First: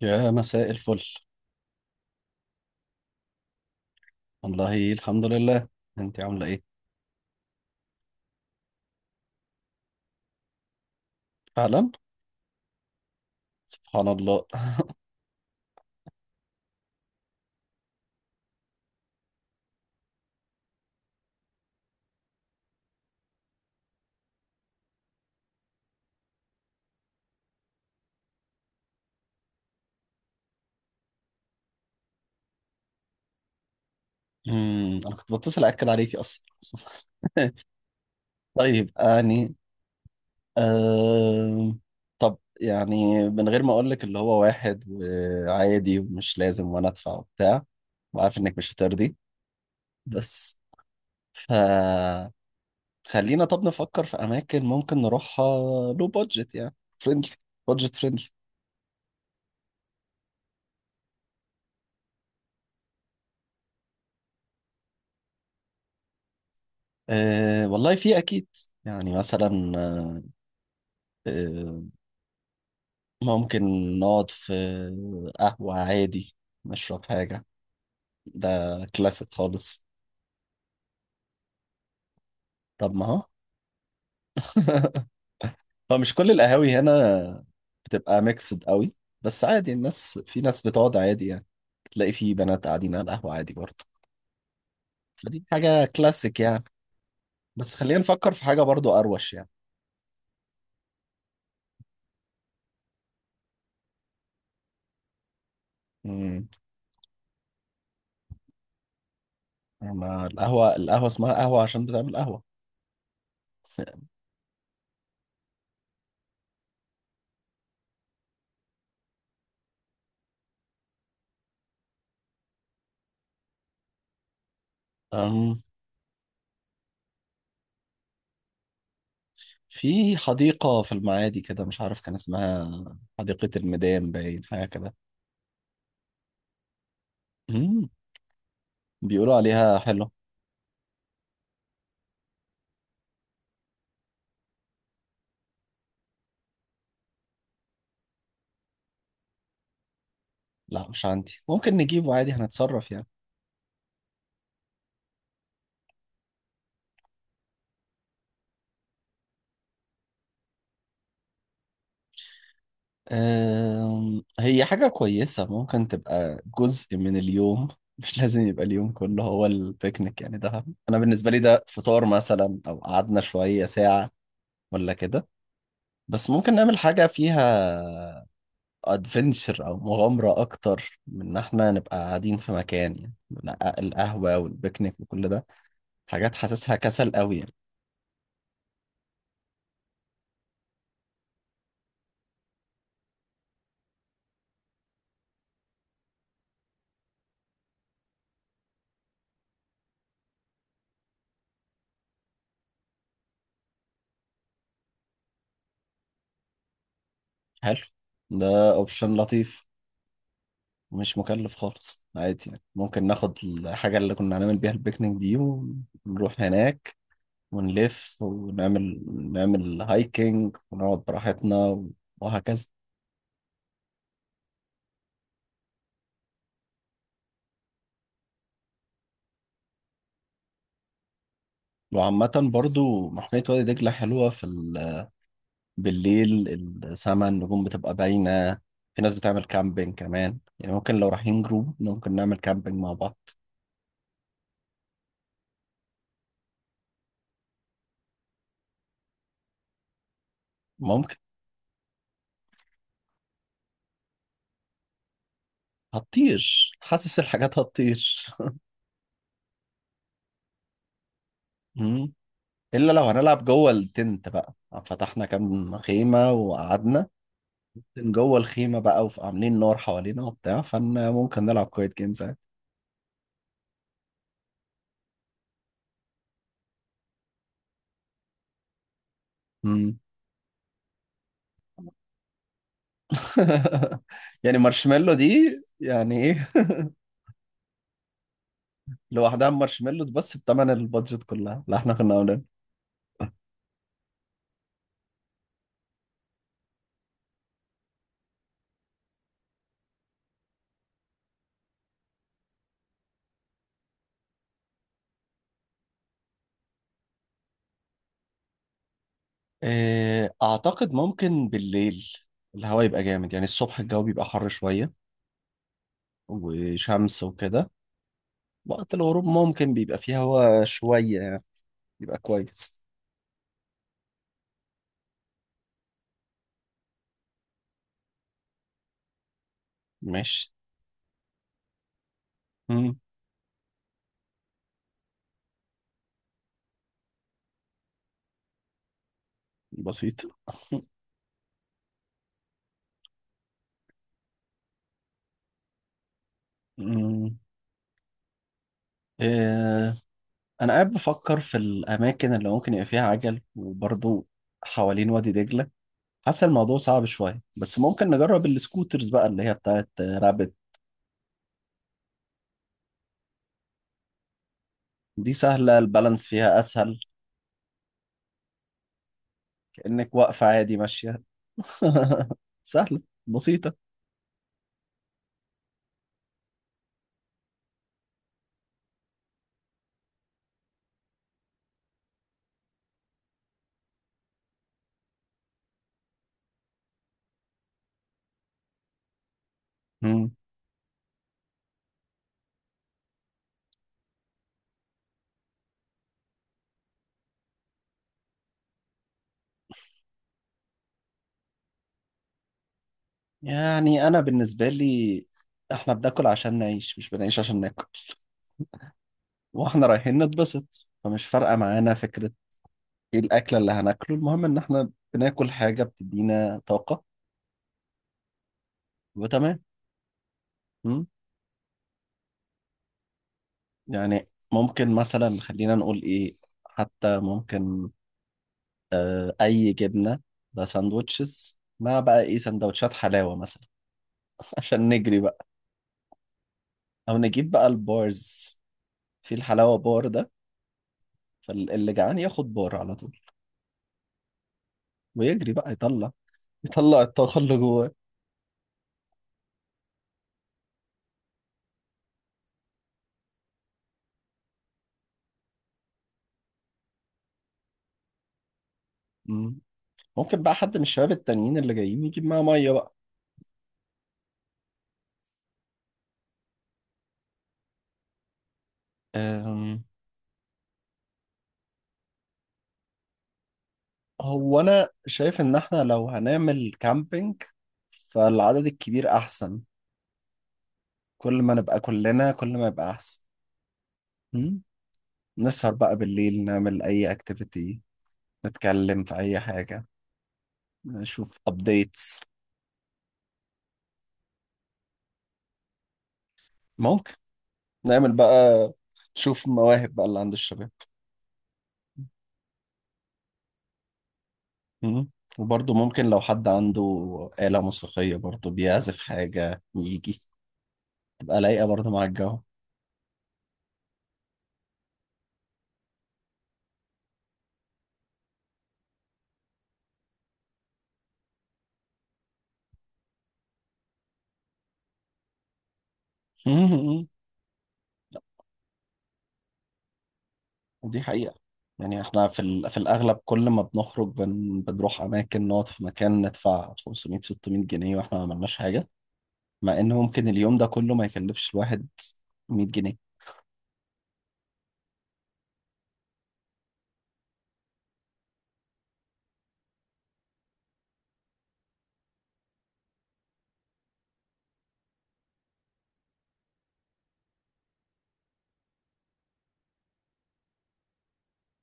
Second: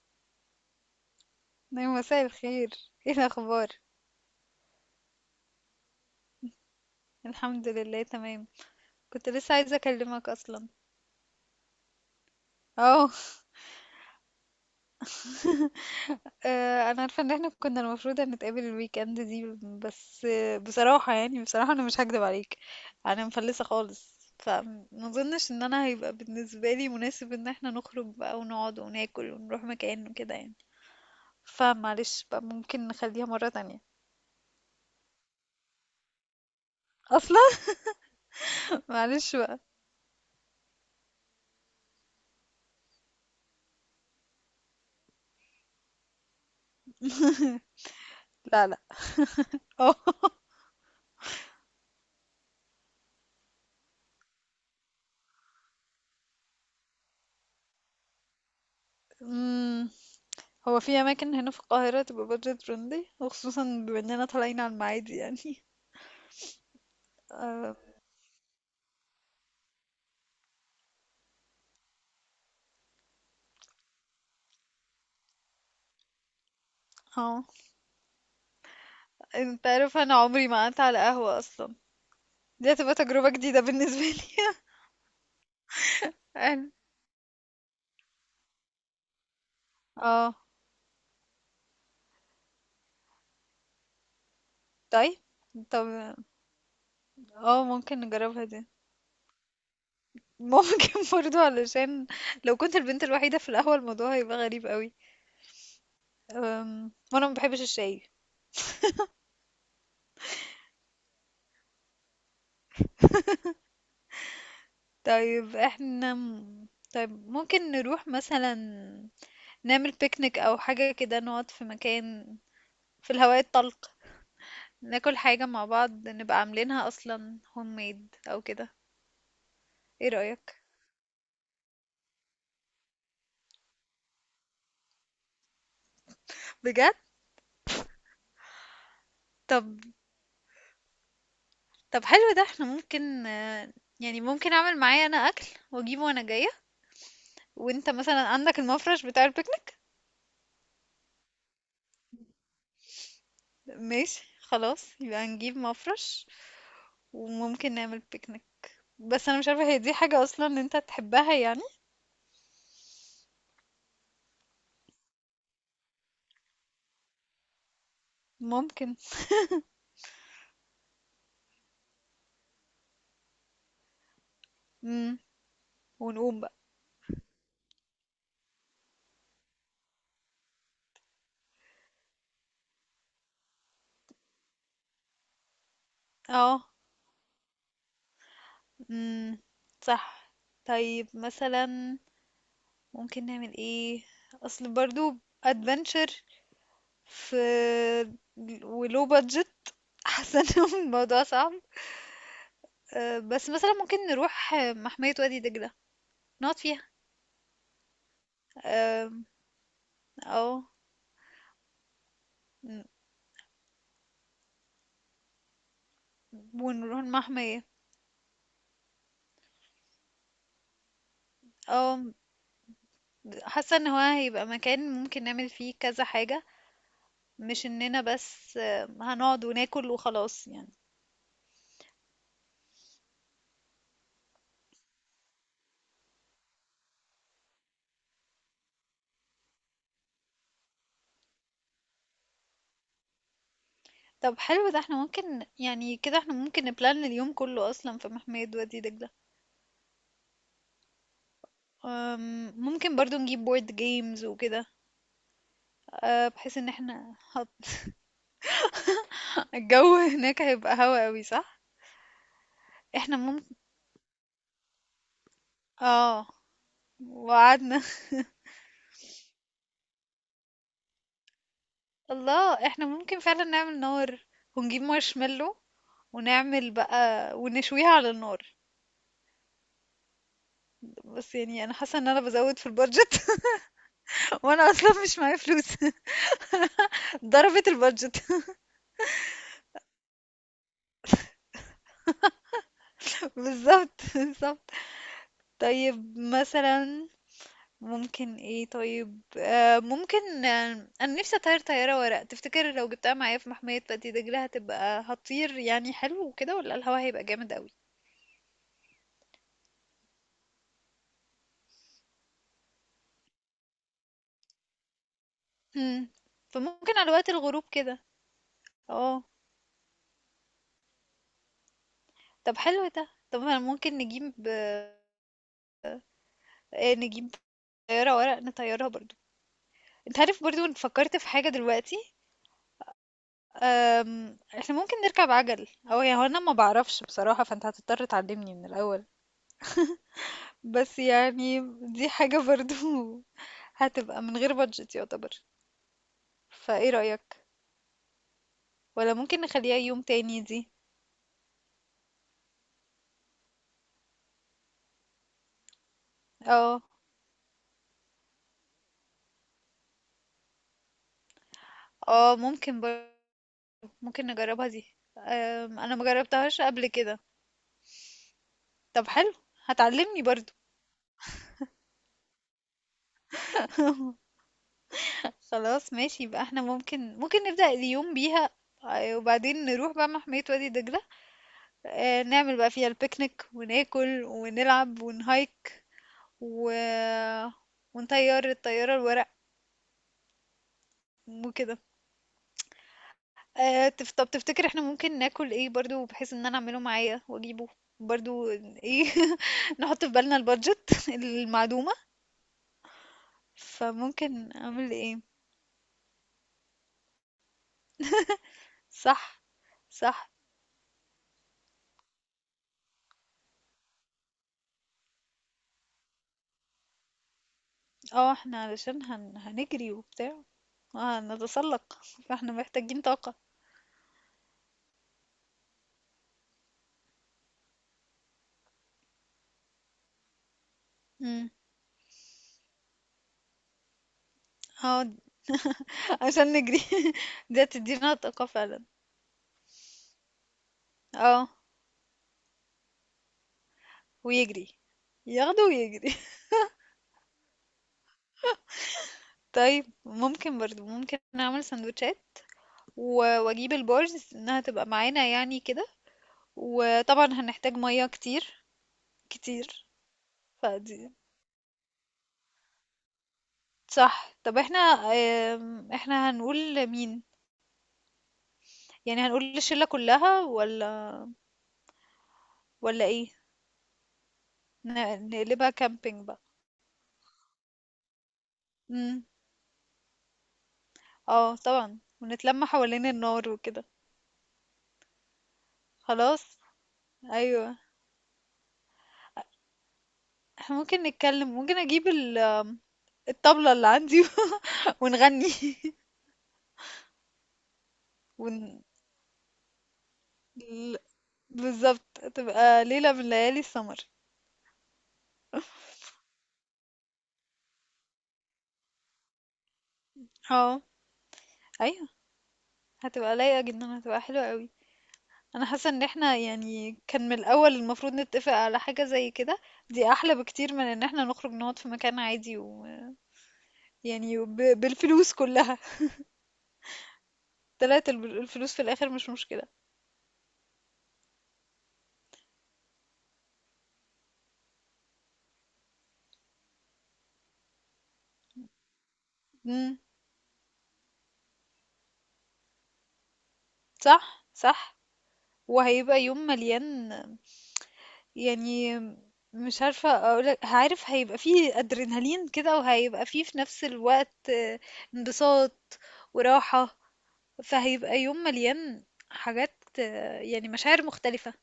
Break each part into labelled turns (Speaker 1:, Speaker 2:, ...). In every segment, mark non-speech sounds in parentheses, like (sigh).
Speaker 1: يا مساء الفل.
Speaker 2: نعم، مساء الخير. ايه الاخبار؟
Speaker 1: والله الحمد لله. انت عامله ايه؟
Speaker 2: الحمد لله، تمام. كنت لسه عايزه اكلمك اصلا.
Speaker 1: فعلا.
Speaker 2: اه.
Speaker 1: سبحان الله.
Speaker 2: انا عارفه ان احنا كنا المفروض هنتقابل الويك اند دي. بس بصراحه انا مش هكدب عليك. انا مفلسه خالص، فما اظنش ان انا هيبقى بالنسبه لي مناسب ان احنا نخرج بقى ونقعد وناكل ونروح مكان وكده يعني. فمعلش بقى، ممكن نخليها مره تانية.
Speaker 1: انا كنت بتصل اكد عليكي اصلا (laughs) سبحان.
Speaker 2: اصلا. (laughs)
Speaker 1: طيب
Speaker 2: معلش
Speaker 1: يعني.
Speaker 2: بقى.
Speaker 1: آه... طب يعني من غير ما اقول لك اللي هو واحد وعادي ومش لازم وانا ادفع وبتاع، وعارف انك
Speaker 2: لا،
Speaker 1: مش
Speaker 2: لا.
Speaker 1: هترضي.
Speaker 2: اه.
Speaker 1: بس ف خلينا طب نفكر في اماكن ممكن نروحها لو بادجت يعني فريندلي. بادجت فريندلي.
Speaker 2: (laughs) هو في أماكن هنا في القاهرة تبقى بادجت فريندلي، وخصوصا بما إننا طالعين على المعادي يعني.
Speaker 1: أه
Speaker 2: اه.
Speaker 1: والله في اكيد. يعني مثلا، آه، ممكن نقعد في قهوة عادي نشرب حاجة.
Speaker 2: آه.
Speaker 1: ده كلاسيك
Speaker 2: انت
Speaker 1: خالص.
Speaker 2: عارف، أنا عمري ما قعدت على قهوة أصلا. دي هتبقى
Speaker 1: طب ما هو
Speaker 2: تجربة جديدة بالنسبة لي.
Speaker 1: (laughs) هو مش كل
Speaker 2: (laughs) يعني.
Speaker 1: القهاوي هنا بتبقى ميكسد قوي، بس عادي الناس،
Speaker 2: اه.
Speaker 1: في ناس بتقعد عادي يعني. تلاقي في بنات قاعدين على القهوة عادي برضه.
Speaker 2: طيب.
Speaker 1: فدي حاجة
Speaker 2: طب،
Speaker 1: كلاسيك يعني.
Speaker 2: اه
Speaker 1: بس خلينا
Speaker 2: ممكن
Speaker 1: نفكر في
Speaker 2: نجربها
Speaker 1: حاجة
Speaker 2: دي.
Speaker 1: برضه أروش يعني.
Speaker 2: ممكن (laughs) برضو علشان لو كنت البنت الوحيدة في القهوة، الموضوع هيبقى غريب قوي.
Speaker 1: امم
Speaker 2: وانا ما بحبش الشاي.
Speaker 1: أما القهوة اسمها قهوة عشان بتعمل قهوة (laughs)
Speaker 2: طيب، احنا طيب، ممكن نروح مثلا نعمل بيكنيك او حاجة كده، نقعد في مكان في الهواء الطلق، ناكل حاجة
Speaker 1: أم
Speaker 2: مع بعض، نبقى عاملينها أصلا هوم ميد أو كده. ايه
Speaker 1: في
Speaker 2: رأيك؟
Speaker 1: حديقة في المعادي كده مش عارف كان اسمها، حديقة الميدان باين، حاجة
Speaker 2: بجد.
Speaker 1: كده بيقولوا
Speaker 2: طب.
Speaker 1: عليها حلو.
Speaker 2: طب، حلو ده احنا ممكن يعني ممكن أعمل معايا أنا أكل وأجيبه وأنا جاية، وأنت مثلا عندك المفرش بتاع البيكنيك.
Speaker 1: لا مش عندي، ممكن نجيبه عادي، هنتصرف يعني.
Speaker 2: ماشي خلاص، يبقى نجيب مفرش وممكن نعمل بيكنيك. بس أنا مش عارفة هي دي حاجة أصلا أنت تحبها يعني؟
Speaker 1: هي حاجة كويسة ممكن تبقى جزء من اليوم (laughs) مش لازم يبقى اليوم
Speaker 2: ممكن.
Speaker 1: كله هو البيكنيك يعني، ده أنا بالنسبة لي ده فطار مثلا أو قعدنا شوية ساعة ولا
Speaker 2: مم.
Speaker 1: كده. بس
Speaker 2: ونقوم بقى.
Speaker 1: ممكن نعمل حاجة فيها ادفنتشر أو مغامرة أكتر من إن إحنا نبقى قاعدين في مكان يعني. لا، القهوة والبيكنيك وكل ده حاجات
Speaker 2: اه.
Speaker 1: حاسسها كسل قوي يعني.
Speaker 2: مم. صح. طيب، مثلا ممكن نعمل ايه؟ اصل برضو ادفنتشر في، ولو بادجت (laughs) حاسه ان الموضوع صعب. بس مثلا ممكن نروح محمية وادي دجلة نقعد فيها.
Speaker 1: حلو، ده أوبشن
Speaker 2: أم،
Speaker 1: لطيف.
Speaker 2: او
Speaker 1: مش مكلف خالص عادي يعني،
Speaker 2: ن-
Speaker 1: ممكن ناخد الحاجة اللي كنا هنعمل بيها البيكنيك دي ونروح هناك
Speaker 2: ونروح المحمية.
Speaker 1: ونلف ونعمل هايكنج ونقعد براحتنا،
Speaker 2: اه.
Speaker 1: وهكذا.
Speaker 2: حاسه ان هو هيبقى مكان ممكن نعمل فيه كذا حاجة، مش اننا بس هنقعد وناكل وخلاص يعني.
Speaker 1: وعامة برضو محمية وادي دجلة حلوة بالليل، السما النجوم بتبقى باينة. في ناس بتعمل كامبينج كمان، يعني ممكن لو رايحين جروب ممكن نعمل كامبينج مع بعض.
Speaker 2: طب، حلو ده احنا ممكن يعني كده احنا ممكن نبلان اليوم كله اصلا في محمية وادي دجلة.
Speaker 1: ممكن.
Speaker 2: ممكن برضو نجيب بورد جيمز وكده. بحيث ان احنا
Speaker 1: حاسس الحاجات هتطير
Speaker 2: الجو (laughs) هناك هيبقى هوا قوي، صح؟
Speaker 1: (laughs) مم. الا لو
Speaker 2: احنا
Speaker 1: هنلعب
Speaker 2: ممكن.
Speaker 1: جوه التنت بقى، فتحنا كام
Speaker 2: اه.
Speaker 1: خيمه وقعدنا
Speaker 2: وقعدنا.
Speaker 1: جوه الخيمه بقى وعاملين نار حوالينا وبتاع، فانا ممكن نلعب كويت
Speaker 2: (laughs)
Speaker 1: جيمز عادي.
Speaker 2: الله، احنا ممكن فعلا نعمل نار ونجيب مارشميلو ونعمل بقى ونشويها على النار.
Speaker 1: مم.
Speaker 2: بس يعني انا حاسه ان انا بزود في البادجت.
Speaker 1: (laughs)
Speaker 2: (laughs)
Speaker 1: يعني
Speaker 2: وانا اصلا
Speaker 1: مارشميلو
Speaker 2: مش معايا
Speaker 1: دي
Speaker 2: فلوس.
Speaker 1: يعني ايه؟
Speaker 2: (laughs) ضربت البادجت.
Speaker 1: (laughs) لوحدها مارشميلوز بس بتمن البادجت كلها اللي احنا كنا عاملينها.
Speaker 2: (laughs) بالظبط، بالظبط. طيب، مثلا ممكن ايه؟ طيب، ممكن انا نفسي اطير طيارة ورق. تفتكر لو جبتها معايا في محمية وادي دجلة هتبقى هتطير؟ يعني حلو وكده، ولا الهوا هيبقى جامد قوي؟
Speaker 1: إيه، اعتقد ممكن بالليل الهواء يبقى جامد، يعني الصبح الجو بيبقى حر شويه
Speaker 2: هم. فممكن على
Speaker 1: وشمس
Speaker 2: وقت الغروب
Speaker 1: وكده.
Speaker 2: كده.
Speaker 1: وقت الغروب
Speaker 2: اه.
Speaker 1: ممكن بيبقى فيه هواء شويه، يعني بيبقى
Speaker 2: طب،
Speaker 1: كويس.
Speaker 2: حلو ده. طب، انا ممكن نجيب طيارة ورق نطيرها برضو. انت عارف
Speaker 1: ماشي.
Speaker 2: برضو إن فكرت في حاجة دلوقتي. احنا ممكن نركب عجل، او يعني هو انا ما بعرفش بصراحة، فانت هتضطر تعلمني من الاول.
Speaker 1: بسيط.
Speaker 2: بس يعني دي حاجة برضو (laughs) هتبقى من غير بادجت يعتبر. فايه
Speaker 1: أمم.
Speaker 2: رأيك؟ ولا ممكن نخليها
Speaker 1: آه،
Speaker 2: يوم تاني دي؟
Speaker 1: أنا قاعد بفكر في الأماكن اللي ممكن يبقى فيها عجل، وبرضو حوالين وادي دجلة حاسس الموضوع
Speaker 2: اه
Speaker 1: صعب شوية. بس ممكن نجرب السكوترز بقى اللي هي بتاعت رابت.
Speaker 2: اه. ممكن نجربها دي.
Speaker 1: دي سهلة،
Speaker 2: انا
Speaker 1: البالانس فيها
Speaker 2: مجربتهاش قبل
Speaker 1: أسهل،
Speaker 2: كده. طب، حلو.
Speaker 1: كأنك
Speaker 2: هتعلمني
Speaker 1: واقفة
Speaker 2: برضو؟
Speaker 1: عادي ماشية (laughs) سهلة، بسيطة.
Speaker 2: خلاص، ماشي يبقى احنا ممكن نبدأ اليوم بيها. وبعدين نروح بقى محمية وادي دجلة. نعمل بقى فيها البيكنيك وناكل ونلعب ونهايك و... ونطير الطيارة الورق
Speaker 1: أمم.
Speaker 2: وكده. طب، تفتكر احنا ممكن ناكل ايه برضو؟ بحيث ان انا اعمله معايا واجيبه برضو ايه. (laughs) نحط في بالنا البادجت (laughs) المعدومة.
Speaker 1: يعني أنا
Speaker 2: فممكن
Speaker 1: بالنسبة
Speaker 2: اعمل ايه؟
Speaker 1: لي إحنا بناكل عشان نعيش، مش بنعيش عشان ناكل.
Speaker 2: صح،
Speaker 1: وإحنا رايحين
Speaker 2: صح.
Speaker 1: نتبسط فمش فارقة معانا فكرة ايه الاكله اللي هناكله، المهم ان احنا بناكل حاجه بتدينا طاقه
Speaker 2: اه، احنا علشان
Speaker 1: وتمام.
Speaker 2: هنجري وبتاع.
Speaker 1: مم.
Speaker 2: اه، هنتسلق، فاحنا محتاجين طاقة.
Speaker 1: يعني ممكن مثلا خلينا نقول ايه، حتى ممكن اي جبنه، ده
Speaker 2: امم
Speaker 1: ساندوتشز مع بقى ايه سندوتشات حلاوه مثلا (laughs) عشان
Speaker 2: اه.
Speaker 1: نجري بقى،
Speaker 2: (laughs) عشان نجري. (laughs)
Speaker 1: او نجيب
Speaker 2: دي
Speaker 1: بقى
Speaker 2: هتدينا طاقة
Speaker 1: البارز،
Speaker 2: فعلا.
Speaker 1: في الحلاوه بار ده.
Speaker 2: اه.
Speaker 1: فاللي جعان ياخد بار على طول
Speaker 2: ويجري.
Speaker 1: ويجري
Speaker 2: ياخده
Speaker 1: بقى يطلع
Speaker 2: ويجري.
Speaker 1: يطلع الطاقه اللي جواه.
Speaker 2: (laughs) طيب، ممكن نعمل سندوتشات، واجيب البارز انها تبقى معانا يعني كده. وطبعًا هنحتاج مَيّة كتير،
Speaker 1: مم.
Speaker 2: كتير.
Speaker 1: ممكن بقى حد من الشباب
Speaker 2: فدي
Speaker 1: التانيين اللي جايين يجيب معاه ميه بقى.
Speaker 2: صح. طب، إحنا إحنا هنقول لمين؟ يعني هنقول
Speaker 1: أم،
Speaker 2: للشلة كلّها والّا والّا إيه؟
Speaker 1: هو انا
Speaker 2: ن
Speaker 1: شايف ان
Speaker 2: نقلبها
Speaker 1: احنا لو
Speaker 2: camping بقى.
Speaker 1: هنعمل كامبينج فالعدد الكبير
Speaker 2: إمم،
Speaker 1: احسن، كل ما
Speaker 2: آه
Speaker 1: نبقى
Speaker 2: طبعًا،
Speaker 1: كلنا كل
Speaker 2: ونتلم
Speaker 1: ما يبقى
Speaker 2: حوالين
Speaker 1: احسن.
Speaker 2: النار وكده.
Speaker 1: هم؟ نسهر بقى بالليل
Speaker 2: خلاص،
Speaker 1: نعمل اي
Speaker 2: أيوه.
Speaker 1: اكتيفيتي، نتكلم في اي حاجة،
Speaker 2: إحنا ممكن
Speaker 1: نشوف
Speaker 2: نتكلم، ممكن أجيب
Speaker 1: ابديتس.
Speaker 2: ال آم، الطبلة اللي عندي. (laughs) ونغني. (laughs)
Speaker 1: ممكن نعمل
Speaker 2: ون
Speaker 1: بقى، نشوف مواهب بقى اللي عند الشباب.
Speaker 2: ل بالضبط، هتبقى ليلة من ليالي السمر.
Speaker 1: هم؟ وبرضه ممكن لو حد عنده آلة موسيقية برضه بيعزف حاجة يجي،
Speaker 2: آه،
Speaker 1: تبقى لايقة برضه مع
Speaker 2: أيوه،
Speaker 1: الجو
Speaker 2: هتبقى لايقة جدًا، هتبقى حلوة أوي. انا حاسه ان احنا يعني كان من الاول المفروض نتفق على حاجه زي كده. دي احلى بكتير من ان احنا نخرج نقعد في مكان عادي و يعني بالفلوس كلها.
Speaker 1: (laughs)
Speaker 2: (laughs) طلعت الفلوس في الاخر، مش مشكله.
Speaker 1: دي حقيقة. يعني احنا في الأغلب كل ما بنخرج بنروح أماكن نقعد في مكان ندفع 500 600 جنيه واحنا ما عملناش حاجة، مع إن
Speaker 2: امم
Speaker 1: ممكن اليوم ده كله ما يكلفش الواحد 100 جنيه.
Speaker 2: صح، صح. وهيبقى يوم مليان يعني. مش عارفه اقولك، عارف هيبقى فيه ادرينالين كده، وهيبقى فيه في نفس الوقت انبساط وراحه. فهيبقى يوم مليان حاجات، يعني مشاعر مختلفه.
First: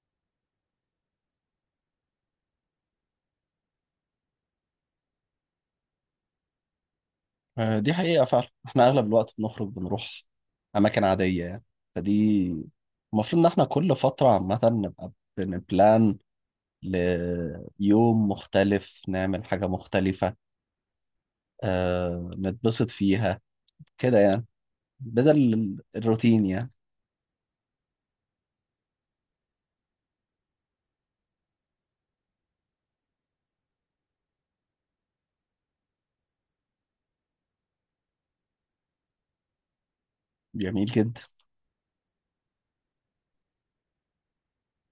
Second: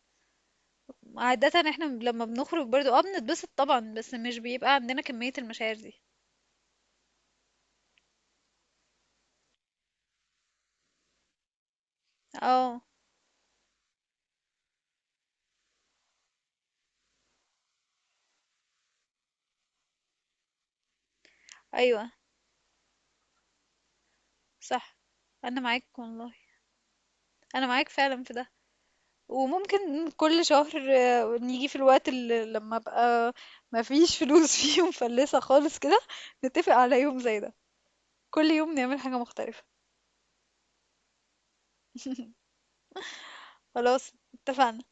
Speaker 2: عادة احنا لما بنخرج برضو بنتبسط طبعا، بس مش بيبقى عندنا كمية المشاعر دي.
Speaker 1: دي حقيقة فعلا، احنا أغلب الوقت بنخرج بنروح أماكن عادية يعني. فدي
Speaker 2: اه.
Speaker 1: المفروض إن احنا كل فترة عامة نبقى بنبلان ليوم مختلف، نعمل حاجة مختلفة
Speaker 2: ايوه.
Speaker 1: نتبسط فيها كده يعني،
Speaker 2: صح.
Speaker 1: بدل
Speaker 2: انا معاك والله.
Speaker 1: الروتين يعني.
Speaker 2: انا معاك فعلا في ده. وممكن كل شهر نيجي في الوقت اللي لما ابقى مفيش فلوس (laughs) فيه، ومفلسة خالص كده، نتفق على يوم زي ده. كل يوم نعمل حاجة مختلفة.
Speaker 1: جميل جدا.
Speaker 2: خلاص، اتفقنا.